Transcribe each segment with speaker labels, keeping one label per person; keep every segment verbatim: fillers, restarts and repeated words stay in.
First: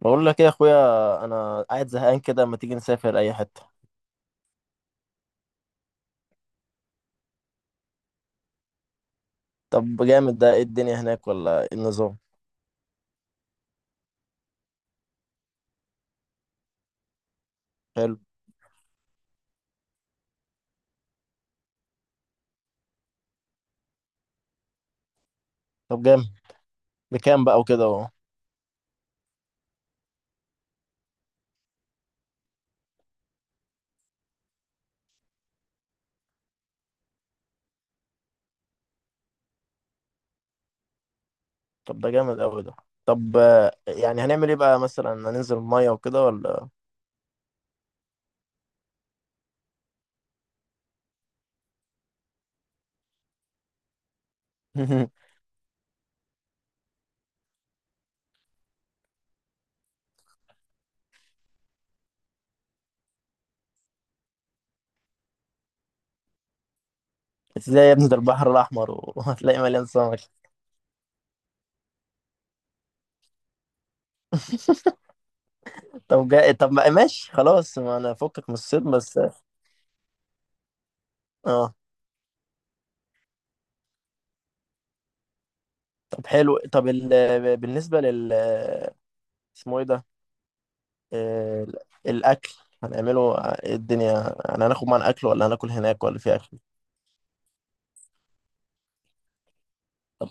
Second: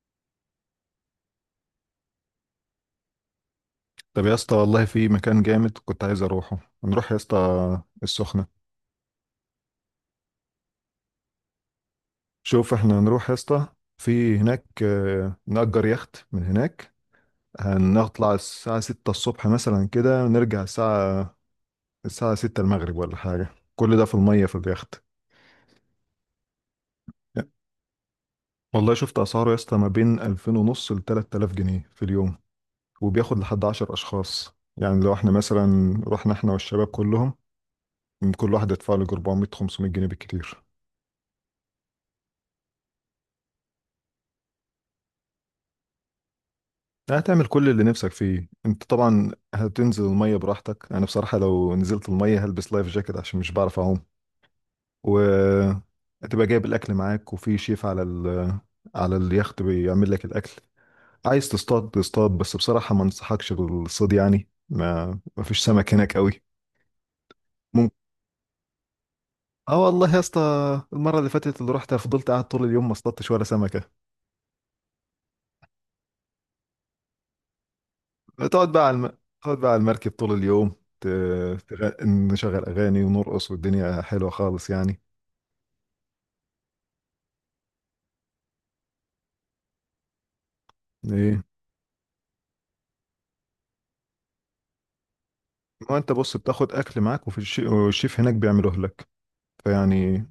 Speaker 1: بقول لك ايه يا اخويا؟ انا قاعد زهقان كده، ما تيجي نسافر اي حته؟
Speaker 2: طب يا اسطى، والله في مكان جامد كنت عايز اروحه. هنروح يا اسطى السخنة.
Speaker 1: طب جامد. ده ايه الدنيا هناك ولا ايه النظام؟
Speaker 2: شوف، احنا هنروح يا اسطى في هناك، آه، نأجر يخت من هناك.
Speaker 1: حلو.
Speaker 2: هنطلع الساعة ستة الصبح مثلا كده، نرجع الساعة الساعة ستة المغرب ولا حاجة. كل ده في المية في اليخت.
Speaker 1: طب جامد. بكام بقى وكده اهو؟
Speaker 2: والله شفت أسعاره يا اسطى ما بين ألفين ونص لتلات آلاف جنيه في اليوم، وبياخد لحد عشر أشخاص. يعني لو احنا مثلا رحنا احنا والشباب كلهم، كل واحد يدفع له أربعمية خمسمية جنيه بالكتير.
Speaker 1: طب ده جامد قوي ده. طب، آه، يعني هنعمل ايه بقى؟ مثلا هننزل الميه وكده ولا؟
Speaker 2: هتعمل كل اللي نفسك فيه انت طبعا، هتنزل المية براحتك. انا بصراحة لو نزلت المية هلبس لايف جاكيت عشان مش بعرف اعوم. و هتبقى جايب الاكل معاك، وفي شيف على ال... على اليخت بيعمل لك الاكل. عايز تصطاد تصطاد، بس بصراحة ما انصحكش بالصيد، يعني ما ما فيش سمك هناك قوي.
Speaker 1: ازاي يا
Speaker 2: ممكن.
Speaker 1: ابني؟ ده البحر الاحمر و- وهتلاقي
Speaker 2: اه
Speaker 1: مليان
Speaker 2: والله يا
Speaker 1: سمك.
Speaker 2: اسطى، المرة اللي فاتت اللي رحت فضلت قاعد طول اليوم ما اصطادتش ولا سمكة.
Speaker 1: طب جا... طب ما- ماشي خلاص، ما انا فكك من
Speaker 2: تقعد
Speaker 1: الصيد
Speaker 2: بقى على الم...
Speaker 1: بس.
Speaker 2: تقعد بقى على المركب طول اليوم. ت...
Speaker 1: اه،
Speaker 2: تغ... نشغل اغاني ونرقص والدنيا حلوه خالص يعني.
Speaker 1: طب حلو. طب ال... بالنسبه لل اسمه ايه ده؟
Speaker 2: ايه،
Speaker 1: آه، الاكل، هنعمله إيه الدنيا؟ يعني هناخد معانا اكل ولا هناكل
Speaker 2: ما
Speaker 1: هناك
Speaker 2: انت
Speaker 1: ولا في
Speaker 2: بص،
Speaker 1: اكل؟
Speaker 2: بتاخد اكل معاك وفي الشي... والشيف هناك بيعمله لك. فيعني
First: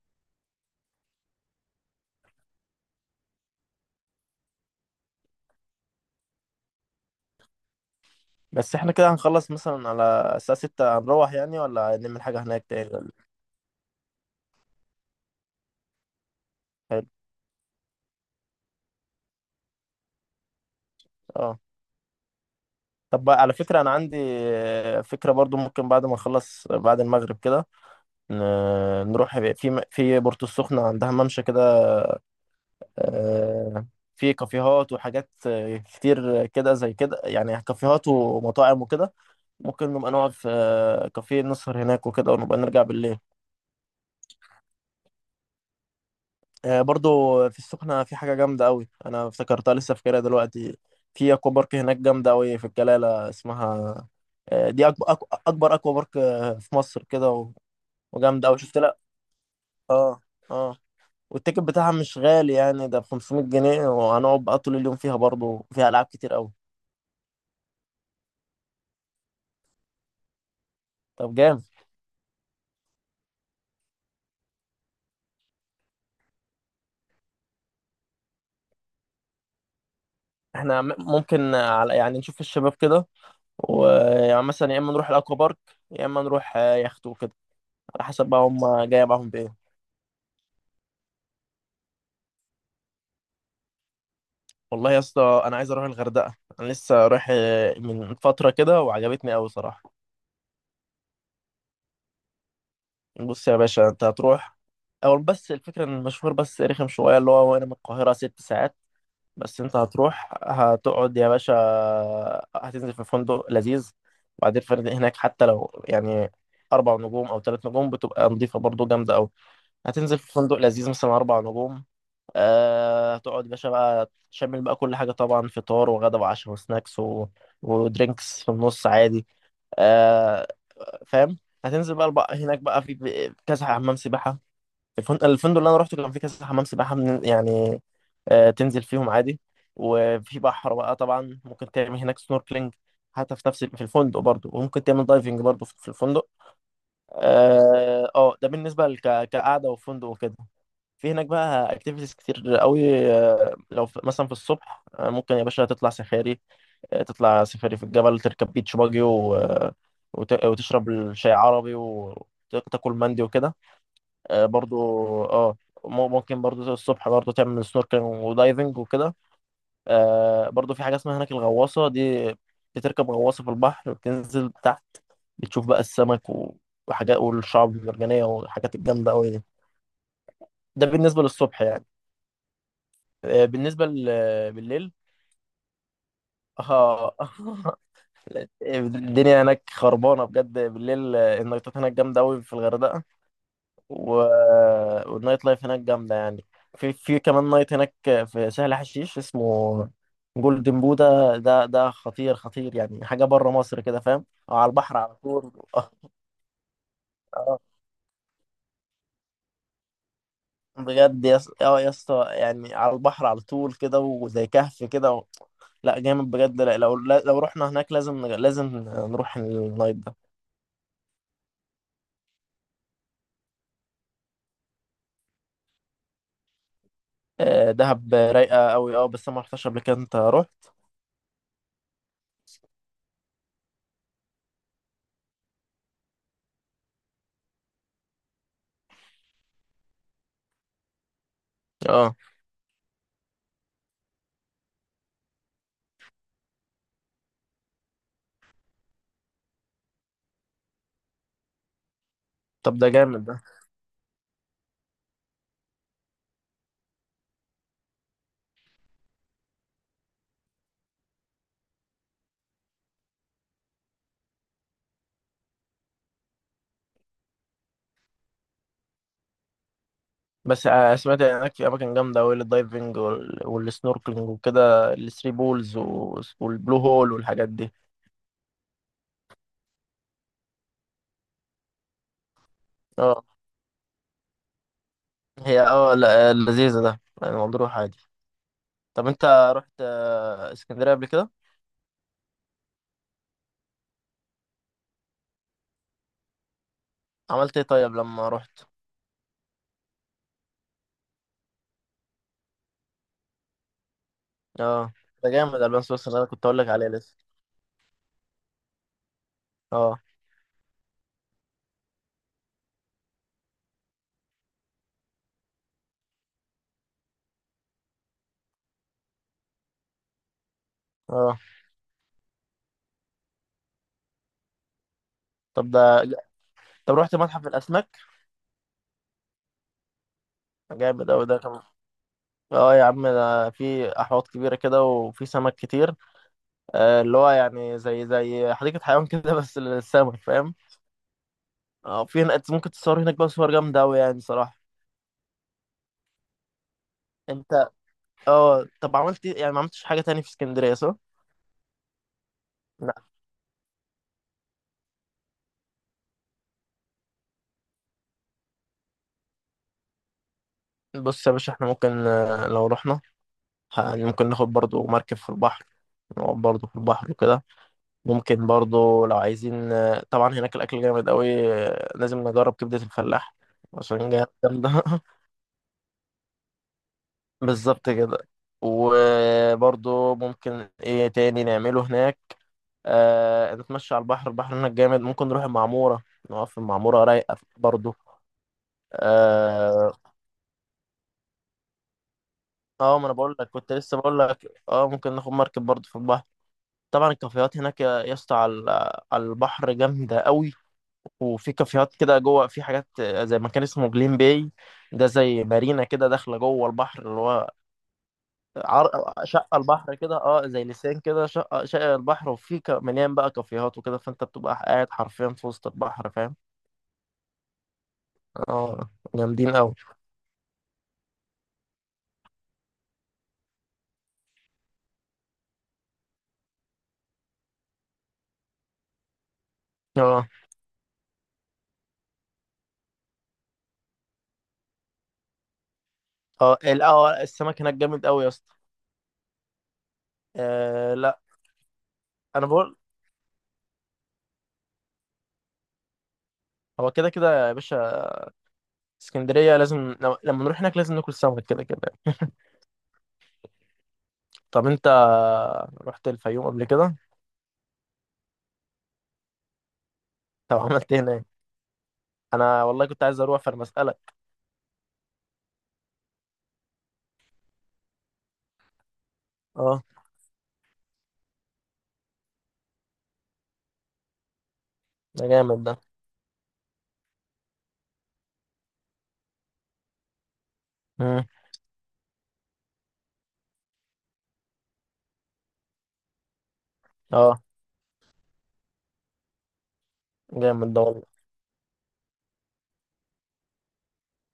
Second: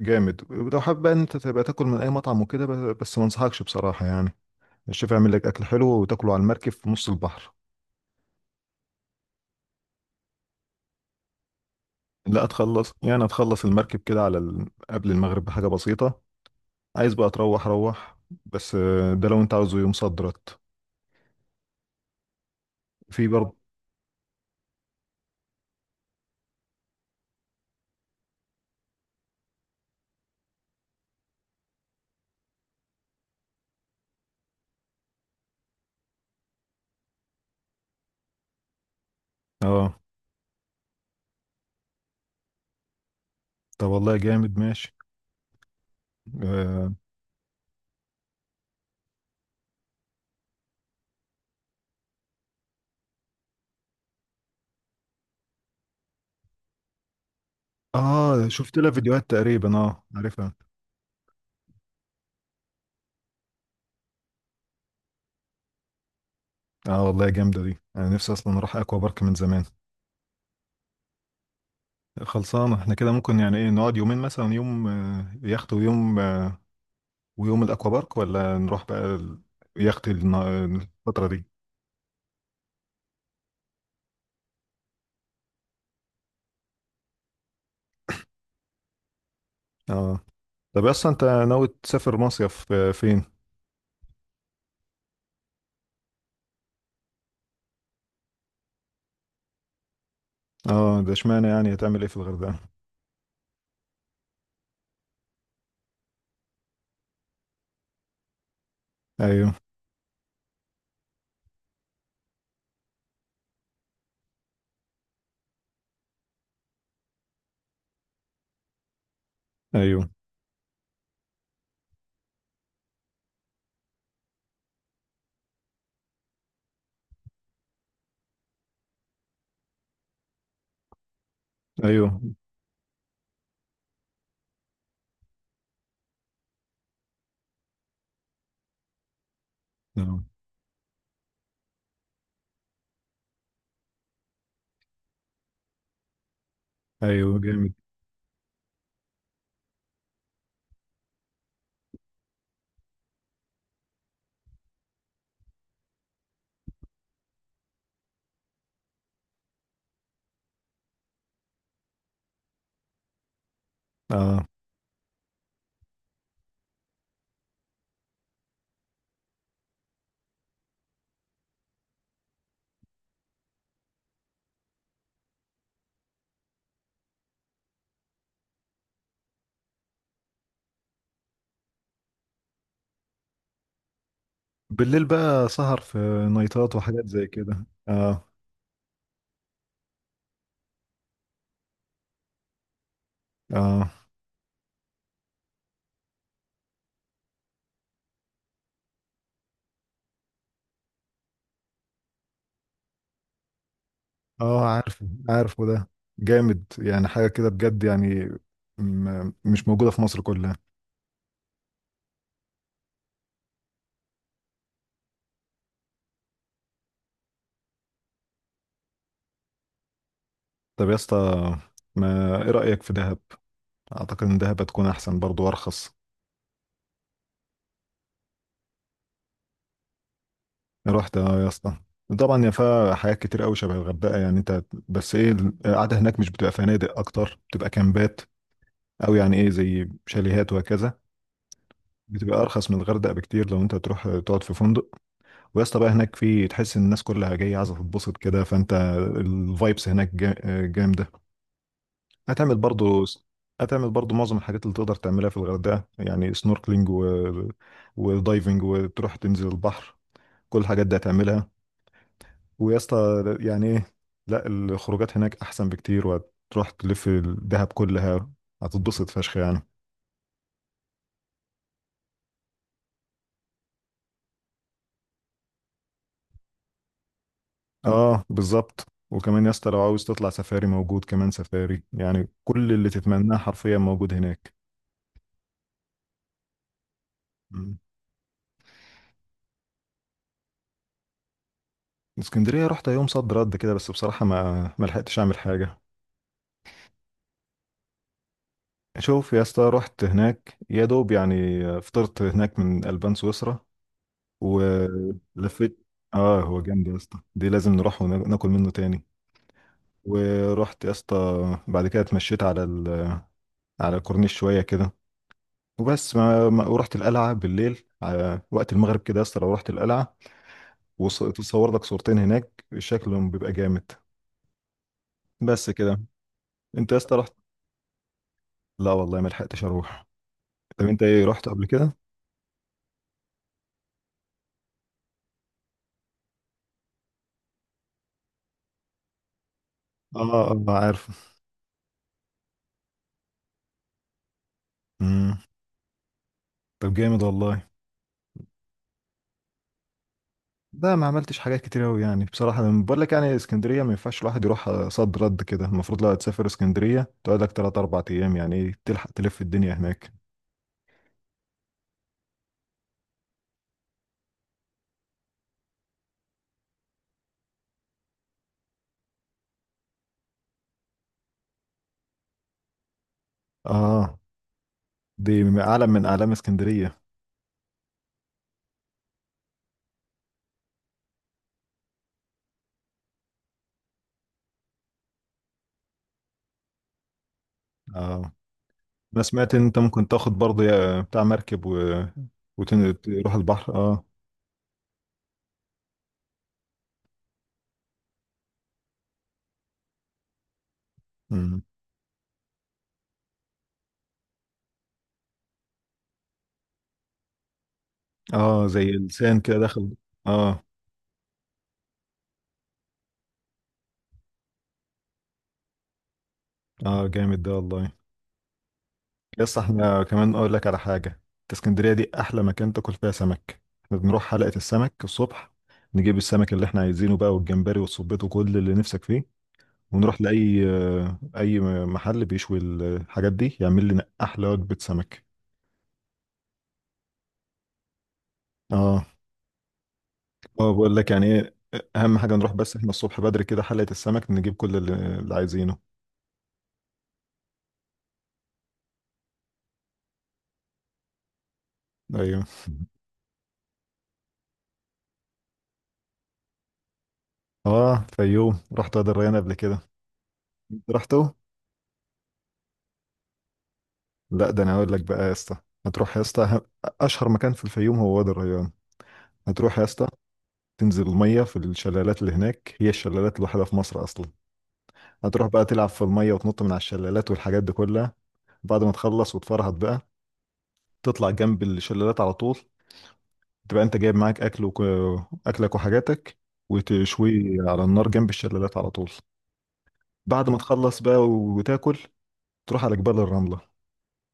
Speaker 2: جامد. ولو حابب بقى إن انت تبقى تاكل من اي مطعم وكده، ب- بس ما انصحكش بصراحه، يعني الشيف يعمل لك اكل حلو وتاكله على المركب في نص البحر.
Speaker 1: بس احنا كده هنخلص مثلا على الساعه ستة، هنروح يعني؟ ولا نعمل حاجه
Speaker 2: لا
Speaker 1: هناك تاني
Speaker 2: تخلص،
Speaker 1: ولا؟
Speaker 2: يعني هتخلص المركب كده على ال... قبل المغرب بحاجه بسيطه.
Speaker 1: حلو.
Speaker 2: عايز بقى تروح، روح. بس آه، ده لو انت عاوزه يوم صدرت
Speaker 1: اه، طب
Speaker 2: في
Speaker 1: بقى على
Speaker 2: برضه.
Speaker 1: فكره، انا عندي آه، فكره برضو. ممكن بعد ما نخلص بعد المغرب كده ن- نروح في م- في بورتو السخنه، عندها ممشى كده. آه، في كافيهات وحاجات آه، كتير كده، زي كده يعني، كافيهات ومطاعم وكده. ممكن
Speaker 2: اه
Speaker 1: نبقى نقعد في آه، كافيه، نسهر هناك وكده ونبقى نرجع بالليل.
Speaker 2: طب والله جامد، ماشي.
Speaker 1: آه،
Speaker 2: اه
Speaker 1: برضو في السخنة في حاجة جامدة أوي، أنا افتكرتها لسه فاكرها دلوقتي. في أكوا بارك هناك جامدة أوي، في الجلالة اسمها. آه، دي أكبر أكبر أكوا بارك آه، في مصر كده و-
Speaker 2: آه،
Speaker 1: وجامدة أوي
Speaker 2: شفت
Speaker 1: شفت
Speaker 2: لها
Speaker 1: لها.
Speaker 2: فيديوهات تقريبا، اه
Speaker 1: اه.
Speaker 2: عارفها.
Speaker 1: اه. والتيكت بتاعها مش غالي يعني، ده ب خمسمية جنيه، وهنقعد بقى طول اليوم فيها. برضو فيها ألعاب كتير أوي.
Speaker 2: اه والله جامده دي، انا نفسي اصلا اروح اكوا بارك من زمان.
Speaker 1: طب جامد.
Speaker 2: خلصانه احنا كده. ممكن يعني ايه نقعد يومين مثلا، يوم آه، يخت، ويوم آه، ويوم الاكوا بارك، ولا نروح بقى ال- يخت النا-
Speaker 1: احنا م-
Speaker 2: الفتره دي.
Speaker 1: ممكن على يعني، نشوف الشباب كده ويعني مثلا، يا إما نروح الأكوا بارك، يا إما نروح آه، يخت وكده، على حسب بقى هم جاية معاهم بإيه.
Speaker 2: اه، طب اصلا انت ناوي تسافر مصيف آه، فين؟
Speaker 1: والله يا اسطى، انا عايز اروح الغردقه. انا لسه رايح آه، من فتره كده، وعجبتني قوي صراحه.
Speaker 2: اه ده اشمعنى، يعني هتعمل ايه في الغردقه؟
Speaker 1: بص يا باشا، انت هتروح. اول بس الفكره ان المشوار بس رخم شويه، اللي هو وانا من القاهره ست ساعات.
Speaker 2: ايوه.
Speaker 1: بس انت هتروح، هتقعد يا باشا. هتنزل في فندق لذيذ. وبعدين الفنادق هناك حتى لو يعني، اربع نجوم او ثلاث نجوم، بتبقى نظيفه برضو جامده قوي.
Speaker 2: ايوه.
Speaker 1: هتنزل في فندق لذيذ مثلا اربع نجوم. آه، هتقعد يا باشا بقى، تشمل بقى كل حاجة طبعا: فطار وغدا وعشاء وسناكس و... ودرينكس في النص عادي. آه، فاهم. هتنزل بقى
Speaker 2: ايوه.
Speaker 1: بقى هناك بقى في في كذا حمام سباحة. الفن- الفندق اللي أنا روحته كان فيه كذا حمام سباحة من... يعني، آه، تنزل فيهم عادي.
Speaker 2: آه،
Speaker 1: وفي بحر بقى طبعا، ممكن تعمل هناك سنوركلينج حتى في نفس في الفندق برضو، وممكن تعمل دايفنج برضو في في الفندق.
Speaker 2: ايوه جامد.
Speaker 1: اه، آه، ده بالنسبة لك كقعدة وفندق وكده. في هناك بقى اكتيفيتيز كتير قوي. آه، لو في مثلا في الصبح، آه، ممكن يا باشا تطلع سفاري. آه، تطلع سفاري في الجبل، تركب بيتش باجي و... آه، وت... وتشرب الشاي عربي وتاكل مندي وكده.
Speaker 2: اه
Speaker 1: آه، برضو. اه، مم- ممكن برضو الصبح برضو تعمل سنوركلينج ودايفنج وكده. آه، برضو في حاجة اسمها هناك الغواصة دي. بتركب غواصة في البحر، بتنزل تحت، بتشوف بقى السمك و... وحاجات، والشعب المرجانية والحاجات الجامدة قوي دي. ده بالنسبة للصبح يعني. آه، بالنسبة ل- بالليل.
Speaker 2: بالليل بقى سهر في نايتات وحاجات
Speaker 1: اه.
Speaker 2: زي كده، اه.
Speaker 1: الدنيا هناك خربانة بجد بالليل، آه، النايتات هناك جامدة أوي في الغردقة
Speaker 2: اه
Speaker 1: و... والنايت لايف هناك جامدة يعني. في في كمان نايت هناك في سهل حشيش اسمه جولدن بودا. ده ده خطير خطير يعني، حاجة بره مصر كده، فاهم؟
Speaker 2: اه
Speaker 1: على البحر
Speaker 2: عارفه،
Speaker 1: على طول.
Speaker 2: عارفه ده. جامد يعني، حاجة كده بجد يعني، م- مش موجودة في مصر كلها.
Speaker 1: بجد يا اسطى. اه يا اسطى، يعني على البحر على طول كده، وزي كهف كده و... لا جامد بجد، لا. لو لو رحنا هناك لازم لازم نروح النايت ده.
Speaker 2: طب يا اسطى، ما ايه رأيك في دهب؟ اعتقد ان دهب هتكون احسن برضو وارخص.
Speaker 1: آه، دهب رايقه قوي. اه بس انا ما رحتش قبل كده. انت رحت؟
Speaker 2: رحت، اه يا اسطى. طبعا، يا فيها حاجات كتير قوي شبه الغردقة يعني انت. بس ايه، القعدة هناك مش بتبقى فنادق اكتر، بتبقى كامبات، او يعني ايه زي شاليهات وهكذا.
Speaker 1: اه.
Speaker 2: بتبقى ارخص من الغردقة بكتير لو انت تروح تقعد في فندق. ويا اسطى بقى هناك، في تحس ان الناس كلها جايه عايزه تتبسط كده، فانت الفايبس هناك جا- جامده. هتعمل
Speaker 1: طب ده
Speaker 2: برضو.
Speaker 1: جامد ده.
Speaker 2: هتعمل برضو معظم الحاجات اللي تقدر تعملها في الغردقه، يعني سنوركلينج و... ودايفنج، وتروح تنزل البحر. كل الحاجات دي هتعملها. ويا اسطى، يعني ايه، لا، الخروجات هناك احسن بكتير، وهتروح تلف الدهب كلها، هتتبسط فشخ يعني.
Speaker 1: بس آه، سمعت هناك في اماكن جامده قوي للدايفنج وال- والسنوركلينج وكده، الثري بولز و- والبلو هول والحاجات دي.
Speaker 2: اه بالظبط. وكمان يا اسطى، لو عاوز تطلع سفاري، موجود كمان سفاري. يعني كل اللي تتمناه
Speaker 1: اه.
Speaker 2: حرفيا موجود هناك.
Speaker 1: هي اه لا، لذيذه ده يعني، مضروح عادي. طب انت، رحت آه، اسكندريه قبل كده؟
Speaker 2: اسكندرية رحت يوم صد رد كده، بس بصراحة ما ما لحقتش أعمل حاجة.
Speaker 1: عملت ايه طيب لما رحت؟
Speaker 2: شوف يا اسطى، رحت هناك يا دوب يعني. فطرت هناك من ألبان سويسرا
Speaker 1: اه، ده جامد، البان
Speaker 2: ولفيت.
Speaker 1: سويسرا اللي انا
Speaker 2: اه
Speaker 1: كنت اقول
Speaker 2: هو
Speaker 1: لك
Speaker 2: جامد
Speaker 1: عليه
Speaker 2: يا
Speaker 1: لسه.
Speaker 2: اسطى، دي لازم نروح وناكل منه تاني.
Speaker 1: اه.
Speaker 2: ورحت يا اسطى بعد كده، اتمشيت على ال... على الكورنيش شوية كده. وبس ما... ما... ورحت القلعة بالليل على وقت المغرب كده. يا اسطى لو رحت القلعة
Speaker 1: اه.
Speaker 2: وتصور لك صورتين هناك، شكلهم بيبقى جامد. بس
Speaker 1: طب
Speaker 2: كده.
Speaker 1: ده،
Speaker 2: انت
Speaker 1: طب
Speaker 2: يا
Speaker 1: رحت
Speaker 2: اسطى رحت؟
Speaker 1: متحف الاسماك؟
Speaker 2: لا والله، ما لحقتش اروح. طب انت
Speaker 1: جامد
Speaker 2: ايه
Speaker 1: اوي ده
Speaker 2: رحت
Speaker 1: كمان.
Speaker 2: قبل كده؟
Speaker 1: اه يا عم، ده في احواض كبيره كده وفي سمك كتير. آه اللي هو يعني، زي زي حديقه حيوان كده بس للسمك،
Speaker 2: اه.
Speaker 1: فاهم؟
Speaker 2: اه عارف.
Speaker 1: اه، في هناك ممكن تصور هناك بقى صور جامده اوي يعني صراحه.
Speaker 2: امم طب جامد والله.
Speaker 1: انت اه، طب عملت إيه؟ يعني ما عملتش حاجه تاني في اسكندريه
Speaker 2: ده
Speaker 1: صح؟
Speaker 2: ما عملتش حاجات كتير قوي يعني، بصراحه انا بقول
Speaker 1: لا،
Speaker 2: لك يعني اسكندريه ما ينفعش الواحد يروح صد رد كده. المفروض لو هتسافر اسكندريه تقعد لك ثلاث أربعة ايام، يعني ايه تلحق تلف الدنيا هناك.
Speaker 1: بص يا باشا، احنا ممكن آه، لو رحنا، ه- ممكن ناخد برضو مركب في البحر، نقعد برضو في البحر وكده. ممكن برضو لو عايزين. طبعا هناك الأكل جامد قوي. لازم نجرب كبدة الفلاح عشان
Speaker 2: اه
Speaker 1: جامد، جامدة.
Speaker 2: دي اعلى من اعلام اسكندريه.
Speaker 1: بالظبط كده. وبرضو، ممكن ايه تاني نعمله هناك؟ آه نتمشى على البحر. البحر هناك جامد. ممكن نروح المعمورة، نقف في المعمورة، رايقة برضو.
Speaker 2: اه انا سمعت ان انت
Speaker 1: اه.
Speaker 2: ممكن تاخد برضه يا- بتاع مركب و...
Speaker 1: آه، ما انا
Speaker 2: وتروح
Speaker 1: بقول لك كنت
Speaker 2: البحر،
Speaker 1: لسه
Speaker 2: اه.
Speaker 1: بقول لك، اه، ممكن ناخد مركب برضو في البحر. طبعا الكافيهات هناك يا يا اسطى، على على البحر جامدة قوي. وفي
Speaker 2: امم
Speaker 1: كافيهات كده جوه، في حاجات زي مكان اسمه جليم باي. ده زي مارينا كده، داخله جوه البحر، اللي هو،
Speaker 2: اه زي
Speaker 1: عر...
Speaker 2: لسان كده
Speaker 1: شقه
Speaker 2: داخل.
Speaker 1: البحر كده، اه
Speaker 2: اه.
Speaker 1: زي لسان كده، شقه شقه البحر، وفي ك... مليان بقى كافيهات وكده، فانت بتبقى قاعد حرفيا في وسط البحر، فاهم؟
Speaker 2: اه جامد ده والله.
Speaker 1: اه جامدين
Speaker 2: يس،
Speaker 1: قوي.
Speaker 2: احنا كمان اقول لك على حاجه. إنت اسكندريه دي احلى مكان تاكل فيها سمك. احنا بنروح حلقه السمك الصبح، نجيب السمك اللي احنا عايزينه بقى، والجمبري والصبيط وكل اللي نفسك فيه، ونروح
Speaker 1: اه.
Speaker 2: لاي آه، اي محل بيشوي الحاجات دي، يعمل لنا احلى وجبه سمك.
Speaker 1: اه. ال- اه السمك هناك جامد قوي يا اسطى.
Speaker 2: اه. اه
Speaker 1: آه
Speaker 2: بقول لك
Speaker 1: لا.
Speaker 2: يعني ايه، اهم حاجه
Speaker 1: انا
Speaker 2: نروح بس
Speaker 1: بقول،
Speaker 2: احنا الصبح بدري كده حلقه السمك، نجيب كل اللي, اللي عايزينه.
Speaker 1: هو كده كده يا باشا. اسكندريه لازم لو- لما نروح هناك لازم ناكل سمك كده كده.
Speaker 2: ايوه.
Speaker 1: طب انت، رحت الفيوم قبل كده؟
Speaker 2: اه فيوم رحت، وادي الريان قبل كده.
Speaker 1: طب
Speaker 2: انت
Speaker 1: عملت ايه هناك؟
Speaker 2: رحته؟
Speaker 1: انا والله كنت عايز اروح، فانا بسألك.
Speaker 2: لا، ده انا اقول لك بقى يا اسطى. هتروح يا اسطى ه- اشهر مكان في الفيوم هو وادي الريان. هتروح
Speaker 1: اه
Speaker 2: يا اسطى تنزل الميه في الشلالات اللي هناك، هي الشلالات الوحيده في مصر اصلا.
Speaker 1: ده
Speaker 2: هتروح
Speaker 1: جامد
Speaker 2: بقى
Speaker 1: ده.
Speaker 2: تلعب في الميه وتنط من على الشلالات والحاجات دي كلها. بعد ما تخلص وتفرهد بقى،
Speaker 1: مم.
Speaker 2: تطلع جنب الشلالات على طول، تبقى انت جايب معاك اكل وك... اكلك وحاجاتك، وتشويه
Speaker 1: اه
Speaker 2: على النار جنب الشلالات على طول. بعد ما
Speaker 1: جامد ده
Speaker 2: تخلص بقى
Speaker 1: والله.
Speaker 2: وتاكل، تروح على جبال الرملة.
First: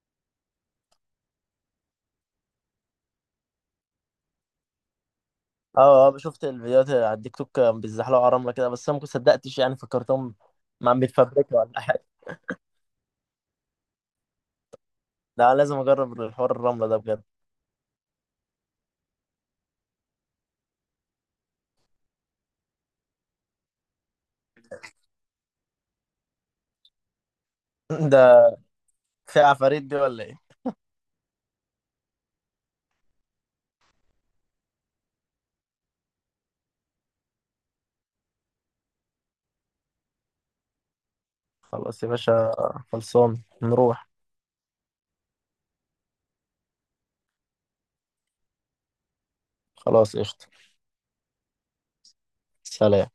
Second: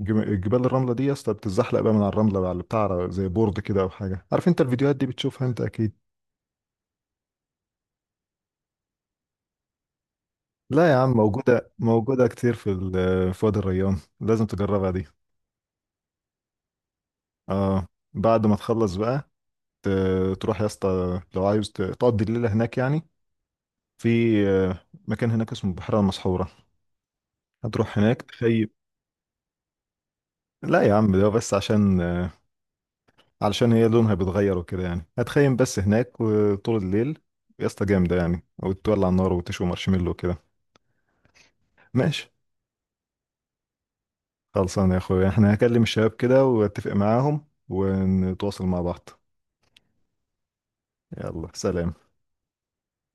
Speaker 2: جم- جبال الرملة دي يا اسطى بتتزحلق بقى من على الرملة على بتاع زي بورد كده أو حاجة. عارف أنت الفيديوهات دي بتشوفها أنت
Speaker 1: اه،
Speaker 2: أكيد.
Speaker 1: اه، آه، شفت الفيديوهات على التيك توك، كانوا بيزحلقوا على الرمله كده، بس انا ما صدقتش يعني، فكرتهم
Speaker 2: لا
Speaker 1: ما
Speaker 2: يا
Speaker 1: عم
Speaker 2: عم،
Speaker 1: بيتفبركوا
Speaker 2: موجودة،
Speaker 1: ولا حاجه.
Speaker 2: موجودة كتير في ال- في وادي الريان، لازم تجربها دي.
Speaker 1: ده أنا لازم اجرب الحوار الرمله ده بجد.
Speaker 2: اه. بعد ما تخلص بقى ت- تروح يا اسطى لو عايز ت- تقضي الليلة هناك يعني. في آه، مكان هناك اسمه البحيرة المسحورة، هتروح هناك
Speaker 1: ده
Speaker 2: تخيم.
Speaker 1: في عفاريت دي ولا ايه؟
Speaker 2: لا يا عم، ده بس عشان آه، علشان هي لونها بيتغير وكده يعني. هتخيم بس هناك، وطول الليل يا اسطى جامدة يعني، وتولع النار وتشوي مارشميلو وكده.
Speaker 1: خلاص يا
Speaker 2: ماشي.
Speaker 1: باشا. خلصان نروح.
Speaker 2: خلصان يا اخويا، احنا هكلم الشباب كده واتفق معاهم ونتواصل مع بعض.
Speaker 1: خلاص قشطه.
Speaker 2: يلا سلام.
Speaker 1: سلام.